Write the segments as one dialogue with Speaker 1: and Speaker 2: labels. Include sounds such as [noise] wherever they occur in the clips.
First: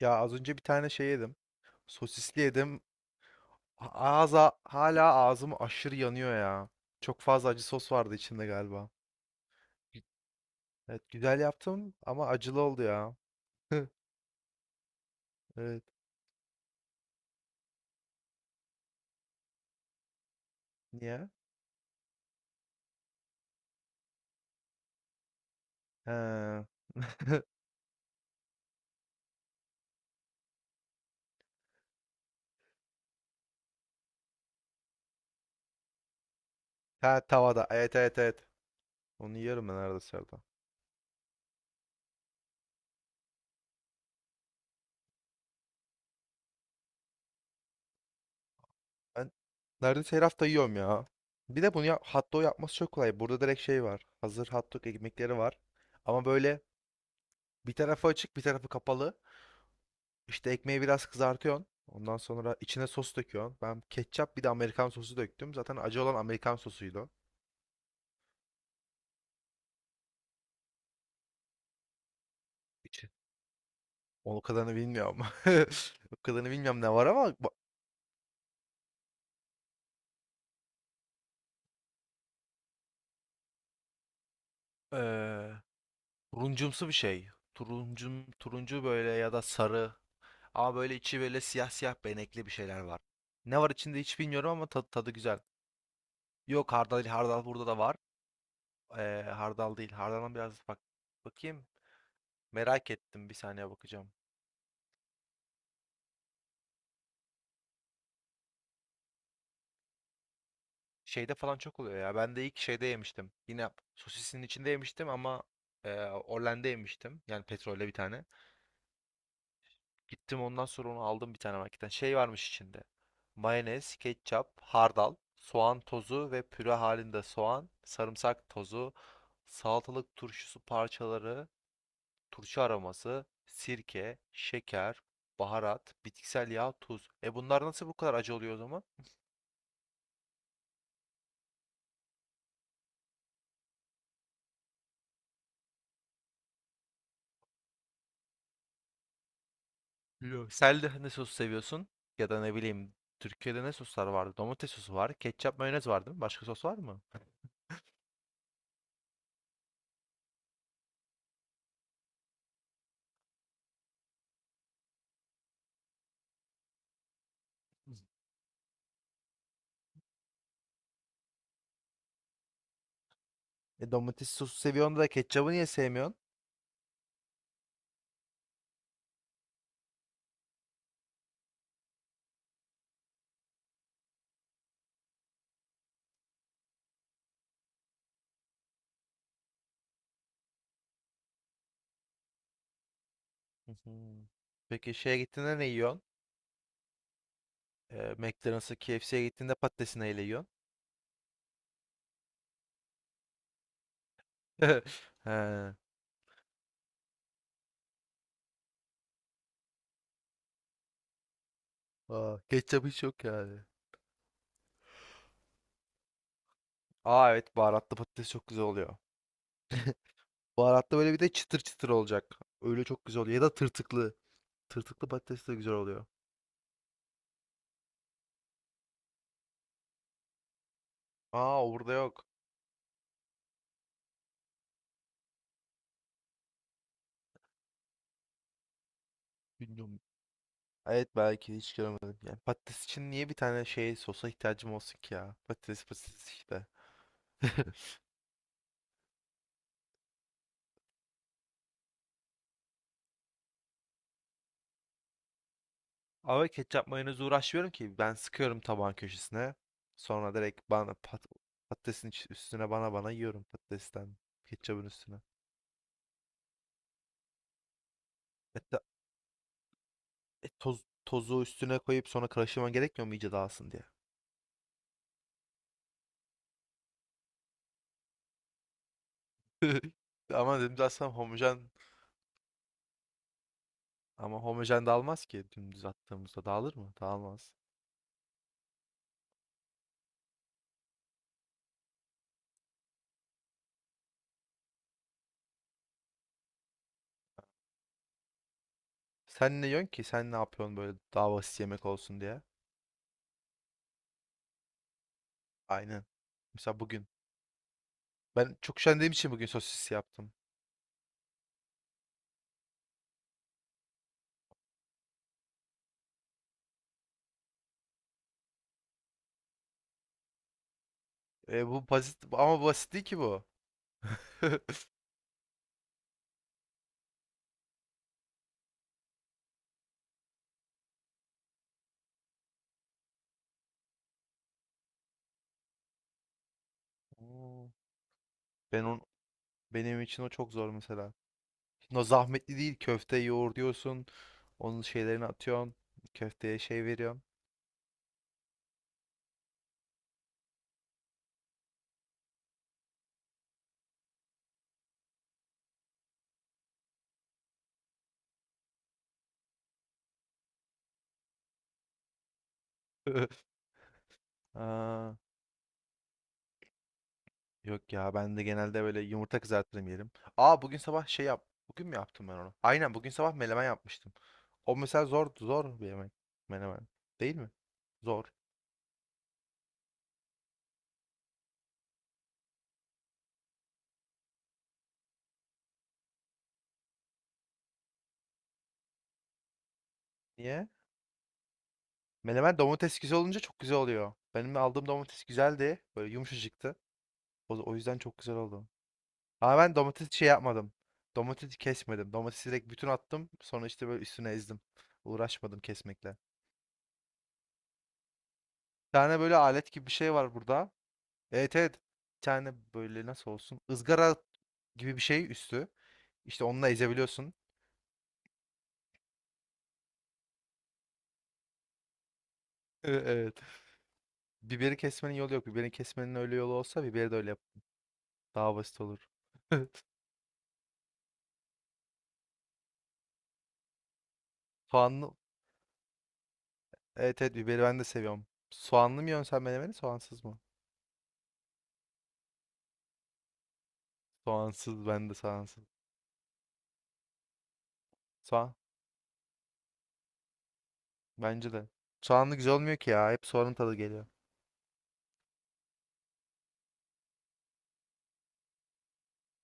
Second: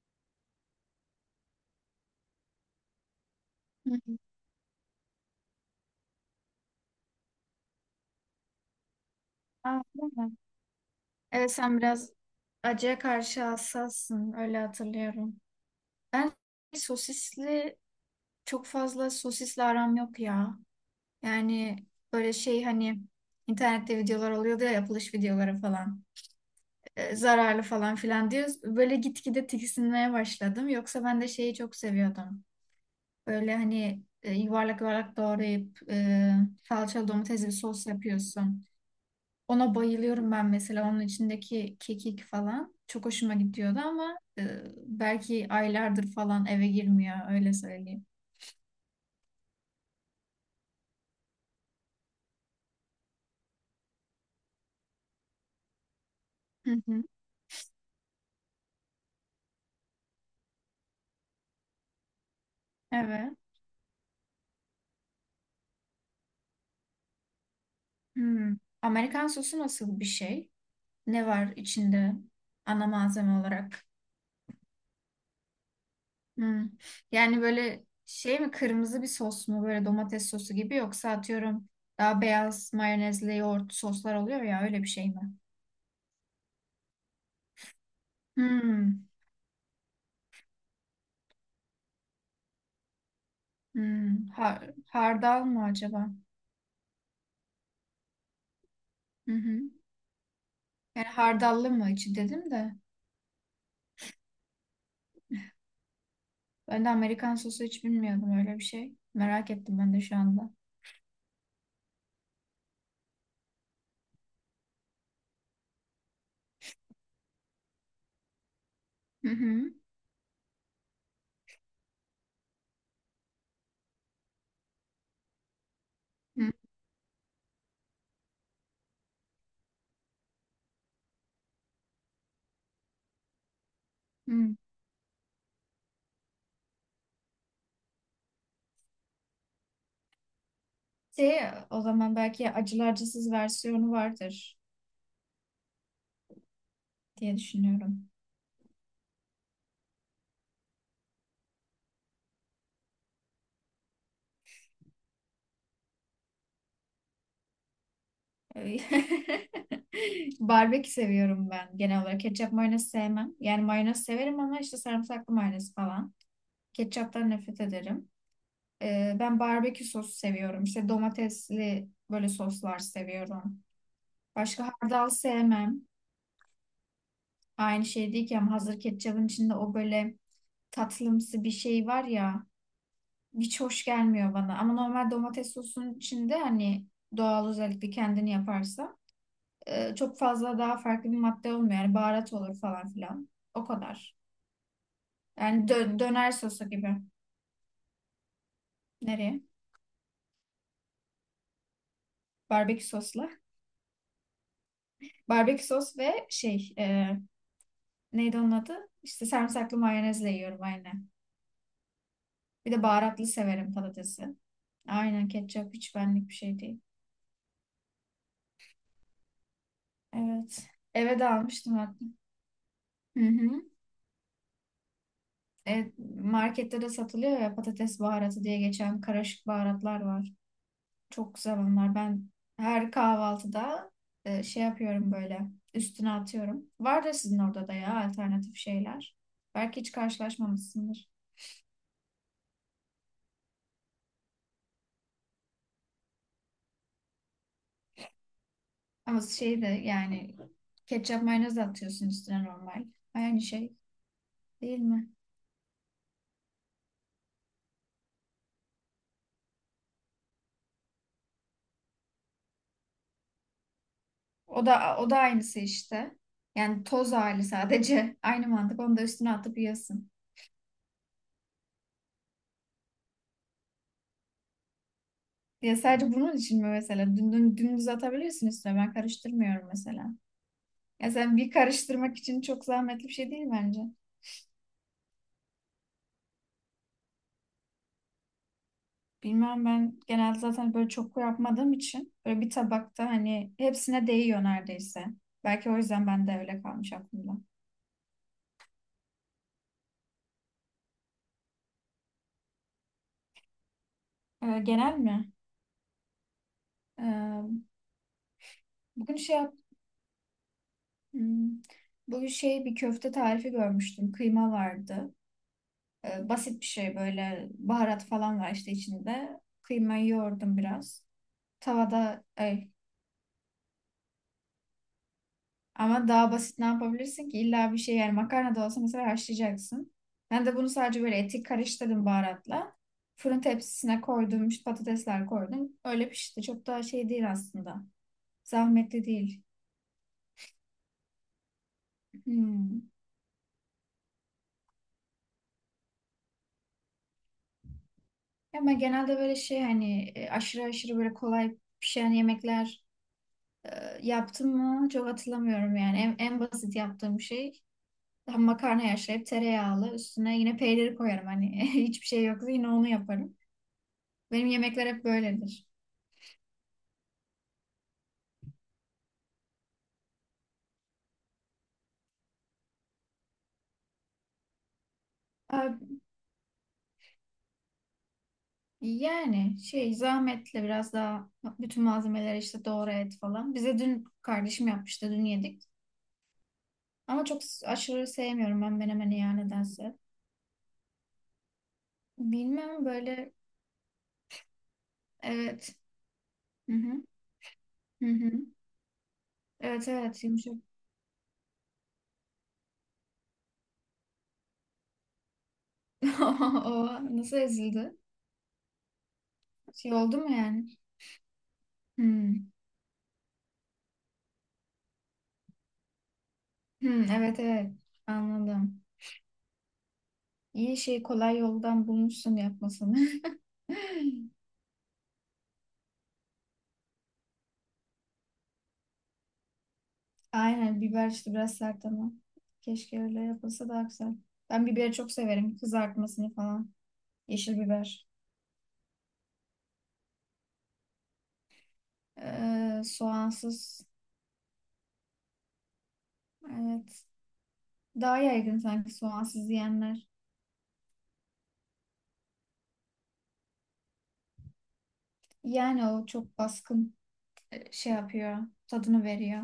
Speaker 1: Ya az önce bir tane şey yedim. Sosisli yedim. A-
Speaker 2: Hı hı.
Speaker 1: Ağza hala ağzım aşırı yanıyor ya. Çok fazla acı sos vardı içinde galiba.
Speaker 2: Aa, değil mi?
Speaker 1: Evet, güzel
Speaker 2: Evet, sen
Speaker 1: yaptım
Speaker 2: biraz
Speaker 1: ama acılı oldu
Speaker 2: acıya
Speaker 1: ya.
Speaker 2: karşı
Speaker 1: [laughs]
Speaker 2: hassassın, öyle hatırlıyorum.
Speaker 1: Evet.
Speaker 2: Ben sosisli çok fazla sosisli aram yok ya.
Speaker 1: Niye?
Speaker 2: Yani böyle şey, hani internette videolar oluyordu ya, yapılış videoları falan.
Speaker 1: He. [laughs]
Speaker 2: Zararlı falan filan diyoruz. Böyle gitgide tiksinmeye başladım. Yoksa ben de şeyi çok seviyordum. Böyle hani yuvarlak yuvarlak doğrayıp salçalı
Speaker 1: Ha,
Speaker 2: domatesli bir
Speaker 1: tavada.
Speaker 2: sos
Speaker 1: Evet, evet, evet.
Speaker 2: yapıyorsun.
Speaker 1: Onu yiyorum
Speaker 2: Ona
Speaker 1: ben neredeyse her
Speaker 2: bayılıyorum,
Speaker 1: hafta.
Speaker 2: ben mesela onun içindeki kekik falan çok hoşuma gidiyordu, ama belki aylardır falan eve girmiyor, öyle söyleyeyim.
Speaker 1: Ben neredeyse her hafta yiyorum ya. Bir de bunu ya, hot dog yapması çok kolay. Burada direkt şey var. Hazır hot dog ekmekleri var. Ama böyle
Speaker 2: Hı hı.
Speaker 1: bir tarafı açık bir tarafı kapalı. İşte ekmeği biraz kızartıyorsun. Ondan sonra içine sos
Speaker 2: Evet.
Speaker 1: döküyorsun. Ben ketçap bir de Amerikan sosu döktüm. Zaten acı olan Amerikan sosuydu o.
Speaker 2: Hmm. Amerikan sosu nasıl bir şey? Ne var içinde ana
Speaker 1: İçi.
Speaker 2: malzeme olarak?
Speaker 1: O kadarını bilmiyorum. [laughs] O kadarını
Speaker 2: Hmm.
Speaker 1: bilmiyorum ne var ama
Speaker 2: Yani böyle şey mi, kırmızı bir sos mu, böyle domates sosu gibi, yoksa atıyorum daha beyaz mayonezli yoğurt soslar oluyor ya, öyle bir şey mi?
Speaker 1: eee, turuncumsu bir şey. Turuncu
Speaker 2: Hmm.
Speaker 1: böyle, ya da sarı. Ama böyle içi böyle siyah siyah benekli bir şeyler var. Ne var içinde hiç
Speaker 2: Hmm.
Speaker 1: bilmiyorum ama tadı güzel.
Speaker 2: Hardal mı acaba?
Speaker 1: Yok hardal, hardal burada da var.
Speaker 2: Hı hı.
Speaker 1: Hardal değil. Hardaldan biraz
Speaker 2: Yani
Speaker 1: bakayım.
Speaker 2: hardallı mı içi, dedim de.
Speaker 1: Merak ettim. Bir saniye bakacağım.
Speaker 2: Ben de Amerikan sosu hiç bilmiyordum öyle bir şey. Merak ettim ben de şu anda.
Speaker 1: Şeyde falan çok oluyor ya. Ben de ilk şeyde yemiştim. Yine sosisin içinde yemiştim ama Orlen'de yemiştim. Yani petrolle bir tane.
Speaker 2: Hı hı.
Speaker 1: Gittim, ondan sonra onu aldım bir tane marketten. Şey varmış içinde. Mayonez, ketçap, hardal, soğan tozu ve
Speaker 2: Hı
Speaker 1: püre halinde soğan, sarımsak tozu, salatalık turşusu parçaları, turşu aroması, sirke,
Speaker 2: hı.
Speaker 1: şeker, baharat, bitkisel yağ, tuz. E, bunlar nasıl bu kadar acı oluyor o zaman?
Speaker 2: Şey, O zaman belki acılı acısız versiyonu vardır diye düşünüyorum.
Speaker 1: Biliyorum. Sen de ne sos seviyorsun? Ya da ne bileyim, Türkiye'de ne soslar vardı? Domates sosu var. Ketçap, mayonez var, değil mi? Başka sos var mı?
Speaker 2: Ee, [laughs] Barbekü seviyorum ben genel olarak. Ketçap mayonez sevmem. Yani mayonez severim, ama işte sarımsaklı mayonez falan. Ketçaptan nefret ederim. Ben barbekü sosu seviyorum. İşte domatesli böyle soslar seviyorum.
Speaker 1: E, domates sosu
Speaker 2: Başka
Speaker 1: seviyorsun da
Speaker 2: hardal
Speaker 1: ketçabı niye
Speaker 2: sevmem.
Speaker 1: sevmiyorsun?
Speaker 2: Aynı şey değil ki, ama hazır ketçabın içinde o böyle tatlımsı bir şey var ya, hiç hoş gelmiyor bana. Ama normal domates sosunun içinde, hani doğal, özellikle kendini yaparsa çok fazla daha farklı bir madde olmuyor. Yani baharat olur falan filan. O
Speaker 1: Hı hı.
Speaker 2: kadar.
Speaker 1: Peki, şeye gittiğinde ne
Speaker 2: Yani
Speaker 1: yiyorsun?
Speaker 2: döner sosu gibi.
Speaker 1: McDonald's'a, KFC'ye
Speaker 2: Nereye?
Speaker 1: gittiğinde patatesi neyle yiyorsun?
Speaker 2: Barbekü sosla.
Speaker 1: [laughs]
Speaker 2: Barbekü
Speaker 1: He.
Speaker 2: sos ve şey, neydi onun adı? İşte sarımsaklı mayonezle yiyorum aynen.
Speaker 1: Aa,
Speaker 2: Bir de
Speaker 1: ketçap hiç yok
Speaker 2: baharatlı
Speaker 1: yani.
Speaker 2: severim patatesi. Aynen, ketçap hiç benlik bir şey değil.
Speaker 1: Aa, evet, baharatlı patates çok güzel oluyor.
Speaker 2: Evet.
Speaker 1: Baharatlı, böyle bir
Speaker 2: Eve
Speaker 1: de
Speaker 2: de
Speaker 1: çıtır
Speaker 2: almıştım
Speaker 1: çıtır
Speaker 2: hatta.
Speaker 1: olacak. Öyle çok
Speaker 2: Hı
Speaker 1: güzel oluyor. Ya
Speaker 2: hı.
Speaker 1: da tırtıklı. Tırtıklı patates de güzel
Speaker 2: Evet,
Speaker 1: oluyor.
Speaker 2: markette de satılıyor ya, patates baharatı diye geçen karışık baharatlar var. Çok güzel
Speaker 1: Aa, burada
Speaker 2: onlar.
Speaker 1: yok.
Speaker 2: Ben her kahvaltıda şey yapıyorum, böyle üstüne atıyorum. Var da sizin orada da ya, alternatif şeyler. Belki hiç
Speaker 1: Bilmiyorum. Evet,
Speaker 2: karşılaşmamışsındır.
Speaker 1: belki hiç görmedim. Yani patates için niye bir tane şey sosa ihtiyacım olsun ki ya? Patates patates işte. [laughs]
Speaker 2: Ama şey de, yani ketçap mayonez de atıyorsun üstüne normal. Aynı şey değil mi?
Speaker 1: Ama ketçap mayonezi uğraşmıyorum ki. Ben sıkıyorum tabağın köşesine. Sonra direkt bana, patatesin üstüne, bana yiyorum patatesten.
Speaker 2: O
Speaker 1: Ketçabın
Speaker 2: da o
Speaker 1: üstüne.
Speaker 2: da aynısı işte. Yani toz hali sadece, [laughs] aynı
Speaker 1: Hatta
Speaker 2: mantık. Onu da üstüne atıp yiyorsun.
Speaker 1: tozu üstüne koyup sonra karıştırman gerekmiyor mu iyice dağılsın diye?
Speaker 2: Ya sadece bunun için mi mesela? Dümdüz atabilirsin üstüne. Ben karıştırmıyorum
Speaker 1: [laughs]
Speaker 2: mesela.
Speaker 1: Ama dümdüz
Speaker 2: Ya
Speaker 1: atsam
Speaker 2: sen, bir
Speaker 1: homojen,
Speaker 2: karıştırmak için çok zahmetli bir şey değil bence.
Speaker 1: ama homojen dağılmaz ki. Dümdüz attığımızda dağılır mı? Dağılmaz.
Speaker 2: Bilmem, ben genelde zaten böyle çok yapmadığım için böyle bir tabakta hani hepsine değiyor neredeyse. Belki o yüzden ben de öyle kalmış aklımda.
Speaker 1: Sen ne yiyorsun ki? Sen ne yapıyorsun böyle, daha basit yemek olsun diye?
Speaker 2: Genel mi?
Speaker 1: Aynen. Mesela bugün.
Speaker 2: Ee,
Speaker 1: Ben çok üşendiğim
Speaker 2: bugün
Speaker 1: için
Speaker 2: şey
Speaker 1: bugün
Speaker 2: yap
Speaker 1: sosis yaptım.
Speaker 2: hmm, Bugün şey bir köfte tarifi görmüştüm. Kıyma vardı. Basit bir şey, böyle baharat falan var işte içinde. Kıymayı yoğurdum biraz.
Speaker 1: Bu basit,
Speaker 2: Tavada
Speaker 1: ama basit değil ki bu. [laughs]
Speaker 2: ama daha basit ne yapabilirsin ki? İlla bir şey, yani makarna da olsa mesela haşlayacaksın. Ben de bunu sadece böyle eti karıştırdım baharatla. Fırın tepsisine koydum, işte patatesler koydum. Öyle pişti. Çok daha şey değil
Speaker 1: Oo.
Speaker 2: aslında.
Speaker 1: Ben on,
Speaker 2: Zahmetli değil.
Speaker 1: Benim için o çok zor mesela. Şimdi o zahmetli değil.
Speaker 2: Hmm.
Speaker 1: Köfte yoğur diyorsun. Onun şeylerini atıyorsun. Köfteye şey veriyorsun.
Speaker 2: Ama genelde böyle şey, hani aşırı aşırı böyle kolay pişen yemekler e, yaptım mı çok hatırlamıyorum yani. En basit yaptığım şey, tam makarna haşlayıp tereyağlı üstüne yine peyniri koyarım hani, [laughs] hiçbir şey yoksa yine onu yaparım.
Speaker 1: [laughs]
Speaker 2: Benim yemekler hep
Speaker 1: Aa,
Speaker 2: böyledir.
Speaker 1: yok ya, ben de genelde böyle yumurta kızartırım, yerim. Aa, bugün sabah şey yap. Bugün mü yaptım ben onu? Aynen, bugün sabah menemen yapmıştım. O mesela zor
Speaker 2: Ee,
Speaker 1: zor bir yemek. Menemen. Değil mi? Zor.
Speaker 2: Yani şey, zahmetli biraz daha, bütün malzemeleri işte doğru et falan. Bize dün kardeşim yapmıştı, dün yedik. Ama çok aşırı sevmiyorum ben menemeni ya, nedense.
Speaker 1: Niye? Menemen,
Speaker 2: Bilmem,
Speaker 1: domates güzel
Speaker 2: böyle.
Speaker 1: olunca çok güzel oluyor. Benim aldığım domates
Speaker 2: Evet.
Speaker 1: güzeldi. Böyle
Speaker 2: Hı
Speaker 1: yumuşacıktı.
Speaker 2: hı.
Speaker 1: O yüzden
Speaker 2: Hı
Speaker 1: çok
Speaker 2: hı.
Speaker 1: güzel oldu. Ama ben
Speaker 2: Evet,
Speaker 1: domates
Speaker 2: evet,
Speaker 1: şey
Speaker 2: yumuşak.
Speaker 1: yapmadım. Domatesi kesmedim. Domatesi direkt bütün attım. Sonra işte böyle üstüne ezdim. Uğraşmadım kesmekle.
Speaker 2: [laughs] O nasıl ezildi?
Speaker 1: Bir tane böyle alet gibi bir
Speaker 2: Şey
Speaker 1: şey
Speaker 2: oldu mu
Speaker 1: var
Speaker 2: yani?
Speaker 1: burada. Evet, evet. Bir
Speaker 2: Hmm.
Speaker 1: tane böyle, nasıl olsun, ızgara gibi bir şey üstü. İşte onunla
Speaker 2: Hmm,
Speaker 1: ezebiliyorsun.
Speaker 2: evet,
Speaker 1: [laughs]
Speaker 2: evet, anladım. İyi şey, kolay yoldan bulmuşsun yapmasını.
Speaker 1: Evet.
Speaker 2: [laughs]
Speaker 1: Biberi kesmenin yolu yok. Biberi kesmenin öyle yolu olsa biberi de öyle yap. Daha basit olur.
Speaker 2: Aynen, biber işte biraz sert ama. Keşke öyle yapılsa daha güzel. Ben
Speaker 1: [laughs]
Speaker 2: biberi
Speaker 1: Soğanlı,
Speaker 2: çok severim. Kızartmasını falan.
Speaker 1: Evet, evet,
Speaker 2: Yeşil
Speaker 1: biberi ben de
Speaker 2: biber.
Speaker 1: seviyorum. Soğanlı mı yiyorsun sen menemeni, soğansız mı?
Speaker 2: Soğansız.
Speaker 1: Soğansız, ben de soğansız.
Speaker 2: Evet. Daha
Speaker 1: Soğan,
Speaker 2: yaygın sanki soğansız yiyenler.
Speaker 1: bence de. Soğanlı güzel olmuyor ki ya. Hep soğanın tadı geliyor.
Speaker 2: Yani o çok baskın şey yapıyor. Tadını veriyor.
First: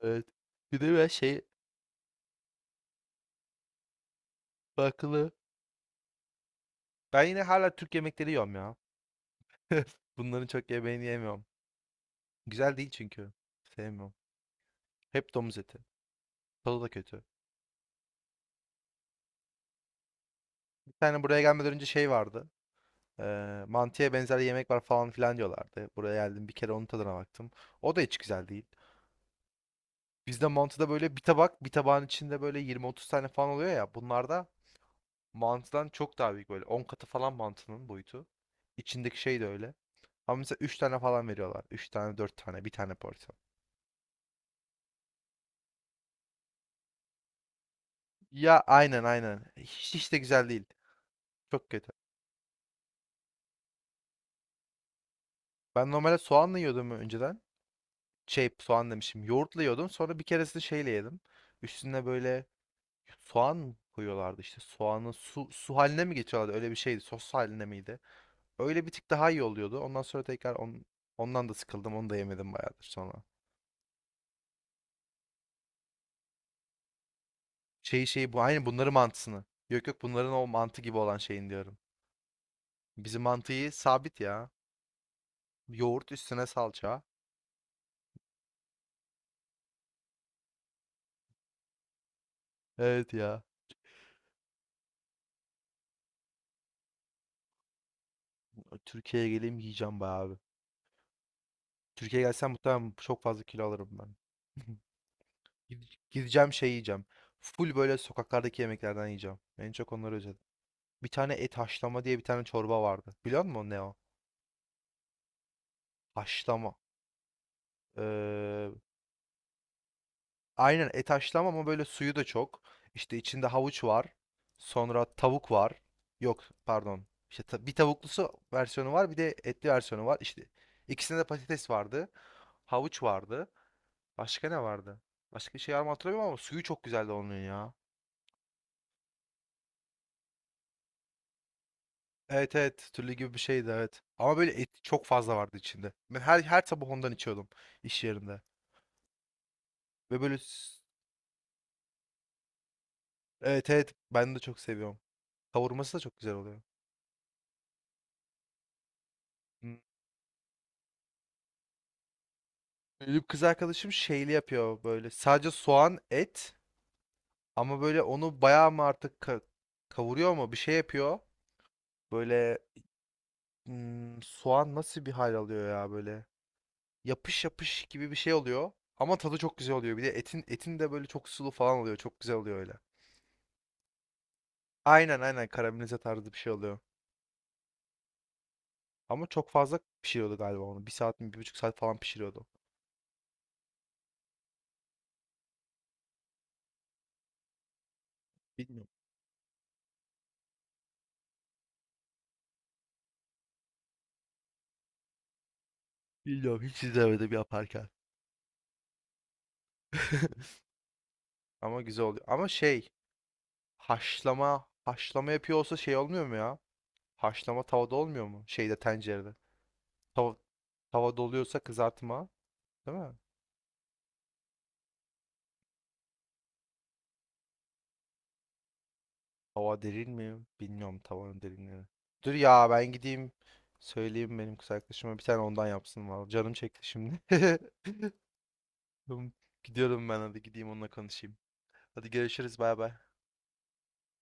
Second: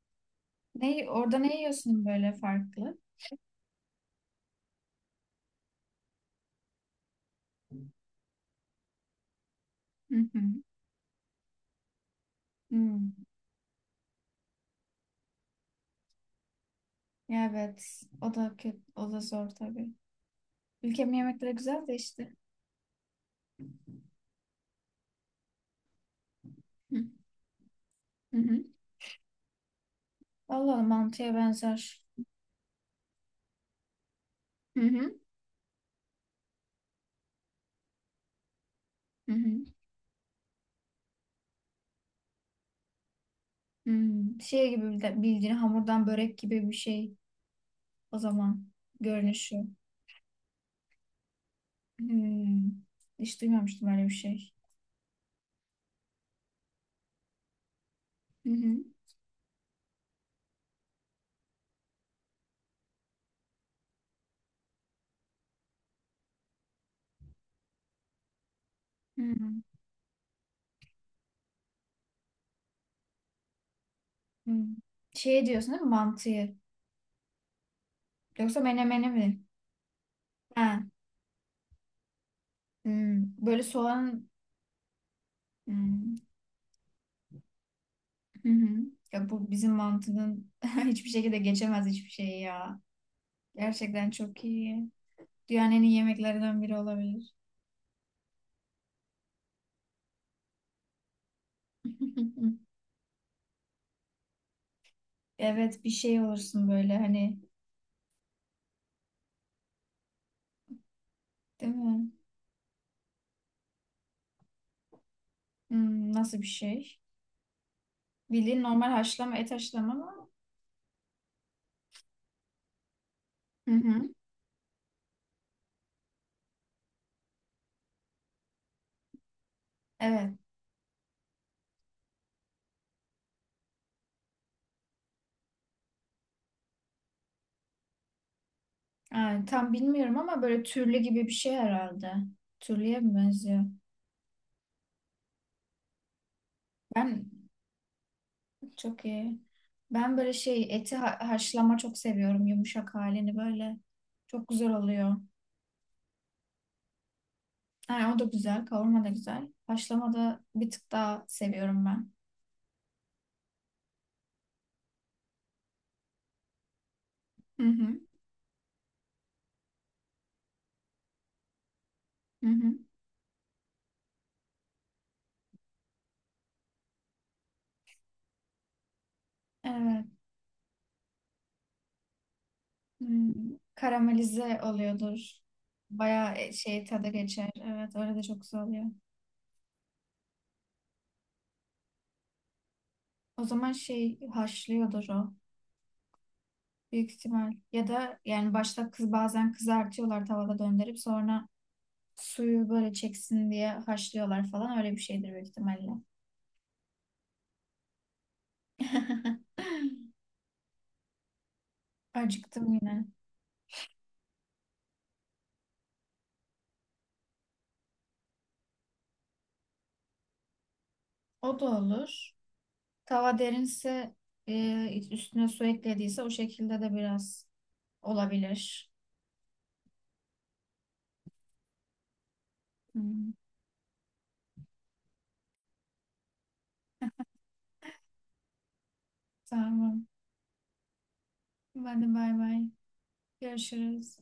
Speaker 1: Evet. Bir de ben
Speaker 2: Orada
Speaker 1: şey
Speaker 2: ne yiyorsun böyle farklı?
Speaker 1: bakılı. Ben yine hala Türk yemekleri yiyorum ya. [laughs]
Speaker 2: Hı hı.
Speaker 1: Bunların çok yemeğini yemiyorum. Güzel değil
Speaker 2: Hmm.
Speaker 1: çünkü. Sevmiyorum. Hep domuz eti. Tadı da kötü.
Speaker 2: Evet. O da kötü. O da zor tabii.
Speaker 1: Bir
Speaker 2: Ülkemin
Speaker 1: tane buraya
Speaker 2: yemekleri
Speaker 1: gelmeden önce
Speaker 2: güzel de
Speaker 1: şey
Speaker 2: işte.
Speaker 1: vardı. Mantıya benzer yemek var falan filan diyorlardı. Buraya geldim, bir kere onun
Speaker 2: Hı
Speaker 1: tadına baktım. O da hiç
Speaker 2: hı.
Speaker 1: güzel değil.
Speaker 2: Hı.
Speaker 1: Bizde
Speaker 2: Vallahi
Speaker 1: mantıda böyle
Speaker 2: mantıya
Speaker 1: bir tabağın
Speaker 2: benzer.
Speaker 1: içinde böyle 20-30 tane falan oluyor ya. Bunlarda
Speaker 2: Hı hı.
Speaker 1: mantıdan çok daha büyük, böyle 10 katı falan mantının boyutu. İçindeki
Speaker 2: Hı
Speaker 1: şey de
Speaker 2: hı.
Speaker 1: öyle. Ama mesela 3 tane falan veriyorlar. Üç tane, 4 tane, bir tane porsiyon.
Speaker 2: Hmm, şey gibi, bildiğin hamurdan börek gibi bir şey, o
Speaker 1: Ya
Speaker 2: zaman
Speaker 1: aynen, aynen.
Speaker 2: görünüşü.
Speaker 1: Hiç de güzel değil. Çok kötü.
Speaker 2: Hmm, hiç duymamıştım öyle bir şey.
Speaker 1: Ben normalde soğanla yiyordum önceden. Şey,
Speaker 2: Hı hı.
Speaker 1: soğan demişim. Yoğurtla yiyordum. Sonra bir keresinde şeyle yedim. Üstüne böyle soğan koyuyorlardı işte. Soğanı su haline mi getiriyorlardı? Öyle bir şeydi. Sos haline miydi? Öyle bir tık
Speaker 2: Hı.
Speaker 1: daha iyi oluyordu. Ondan sonra tekrar ondan da sıkıldım. Onu da yemedim bayağıdır sonra.
Speaker 2: Hmm. Şey diyorsun değil mi, mantıyı?
Speaker 1: Şeyi bu,
Speaker 2: Yoksa
Speaker 1: aynı bunların
Speaker 2: menemeni mi?
Speaker 1: mantısını. Yok yok, bunların o mantı
Speaker 2: Ha,
Speaker 1: gibi olan şeyin diyorum. Bizim
Speaker 2: böyle
Speaker 1: mantıyı sabit
Speaker 2: soğan...
Speaker 1: ya. Yoğurt,
Speaker 2: Hmm,
Speaker 1: üstüne salça.
Speaker 2: hı hı. Ya bu bizim mantının [laughs] hiçbir şekilde geçemez, hiçbir şey ya.
Speaker 1: Evet ya.
Speaker 2: Gerçekten çok iyi. Dünyanın en iyi yemeklerinden biri olabilir.
Speaker 1: Türkiye'ye geleyim yiyeceğim bayağı abi. Türkiye'ye gelsem
Speaker 2: [laughs]
Speaker 1: muhtemelen çok fazla kilo alırım ben. [laughs]
Speaker 2: Evet, bir şey
Speaker 1: Gideceğim, şey
Speaker 2: olursun böyle
Speaker 1: yiyeceğim.
Speaker 2: hani,
Speaker 1: Full böyle sokaklardaki yemeklerden yiyeceğim. En çok onları özledim. Bir tane et
Speaker 2: değil
Speaker 1: haşlama
Speaker 2: mi?
Speaker 1: diye bir tane çorba vardı. Biliyor musun ne o?
Speaker 2: Hmm, nasıl bir
Speaker 1: Haşlama.
Speaker 2: şey? Bildiğin
Speaker 1: Ee,
Speaker 2: normal haşlama, et haşlama mı?
Speaker 1: Aynen et haşlama, ama böyle suyu da çok. İşte içinde
Speaker 2: Hı
Speaker 1: havuç var.
Speaker 2: hı.
Speaker 1: Sonra tavuk var. Yok, pardon. İşte bir tavuklusu versiyonu var, bir de etli versiyonu var.
Speaker 2: Evet.
Speaker 1: İşte ikisinde de patates vardı. Havuç vardı. Başka ne vardı? Başka bir şey var mı hatırlamıyorum, ama suyu çok güzeldi onun ya.
Speaker 2: Yani tam bilmiyorum, ama böyle türlü gibi bir şey herhalde.
Speaker 1: Evet, evet,
Speaker 2: Türlüye
Speaker 1: türlü
Speaker 2: mi
Speaker 1: gibi bir
Speaker 2: benziyor?
Speaker 1: şeydi, evet. Ama böyle et çok fazla vardı içinde. Ben her sabah ondan
Speaker 2: Ben
Speaker 1: içiyordum iş yerinde.
Speaker 2: çok iyi. Ben
Speaker 1: Ve
Speaker 2: böyle
Speaker 1: böyle
Speaker 2: şey, eti haşlama çok seviyorum. Yumuşak halini
Speaker 1: evet,
Speaker 2: böyle.
Speaker 1: evet, ben de
Speaker 2: Çok
Speaker 1: çok
Speaker 2: güzel
Speaker 1: seviyorum.
Speaker 2: oluyor.
Speaker 1: Kavurması da çok güzel oluyor.
Speaker 2: Yani o da güzel. Kavurma da güzel. Haşlama da bir tık daha seviyorum ben.
Speaker 1: Benim kız arkadaşım şeyli yapıyor böyle. Sadece soğan, et,
Speaker 2: Hı
Speaker 1: ama
Speaker 2: hı.
Speaker 1: böyle onu bayağı mı artık kavuruyor mu? Bir şey yapıyor.
Speaker 2: Hı
Speaker 1: Böyle
Speaker 2: hı.
Speaker 1: soğan nasıl bir hal alıyor ya böyle. Yapış yapış gibi bir şey oluyor. Ama tadı çok güzel oluyor. Bir
Speaker 2: Evet.
Speaker 1: de etin de böyle çok sulu falan oluyor. Çok güzel oluyor öyle.
Speaker 2: Hmm. Karamelize
Speaker 1: Aynen,
Speaker 2: oluyordur.
Speaker 1: aynen, karamelize tarzı
Speaker 2: Bayağı
Speaker 1: bir şey oluyor.
Speaker 2: şey tadı geçer. Evet, öyle de çok güzel oluyor.
Speaker 1: Ama çok fazla pişiriyordu galiba onu. Bir saat mi, bir buçuk saat falan pişiriyordu.
Speaker 2: O zaman şey haşlıyordur o. Büyük ihtimal. Ya da yani
Speaker 1: Bilmiyorum.
Speaker 2: başta kız, bazen kızartıyorlar tavada döndürüp sonra suyu böyle çeksin diye haşlıyorlar falan, öyle bir şeydir büyük ihtimalle.
Speaker 1: Bilmiyorum, hiç izlemedim yaparken.
Speaker 2: [laughs]
Speaker 1: [laughs] Ama güzel oluyor. Ama
Speaker 2: Acıktım
Speaker 1: şey,
Speaker 2: yine.
Speaker 1: haşlama yapıyor olsa şey olmuyor mu ya? Haşlama tavada olmuyor mu? Şeyde, tencerede. Tava, tavada
Speaker 2: O
Speaker 1: oluyorsa
Speaker 2: da olur.
Speaker 1: kızartma, değil mi?
Speaker 2: Tava derinse üstüne su eklediyse o şekilde de biraz olabilir.
Speaker 1: Tava derin mi? Bilmiyorum tavanın derinliğini. Dur ya, ben
Speaker 2: Hmm,
Speaker 1: gideyim söyleyeyim benim kız arkadaşıma bir tane ondan yapsın var. Canım çekti şimdi. [laughs] Tamam,
Speaker 2: tamam.
Speaker 1: gidiyorum ben, hadi gideyim onunla konuşayım. Hadi
Speaker 2: Hadi bay
Speaker 1: görüşürüz,
Speaker 2: bay.
Speaker 1: bay bay.
Speaker 2: Görüşürüz.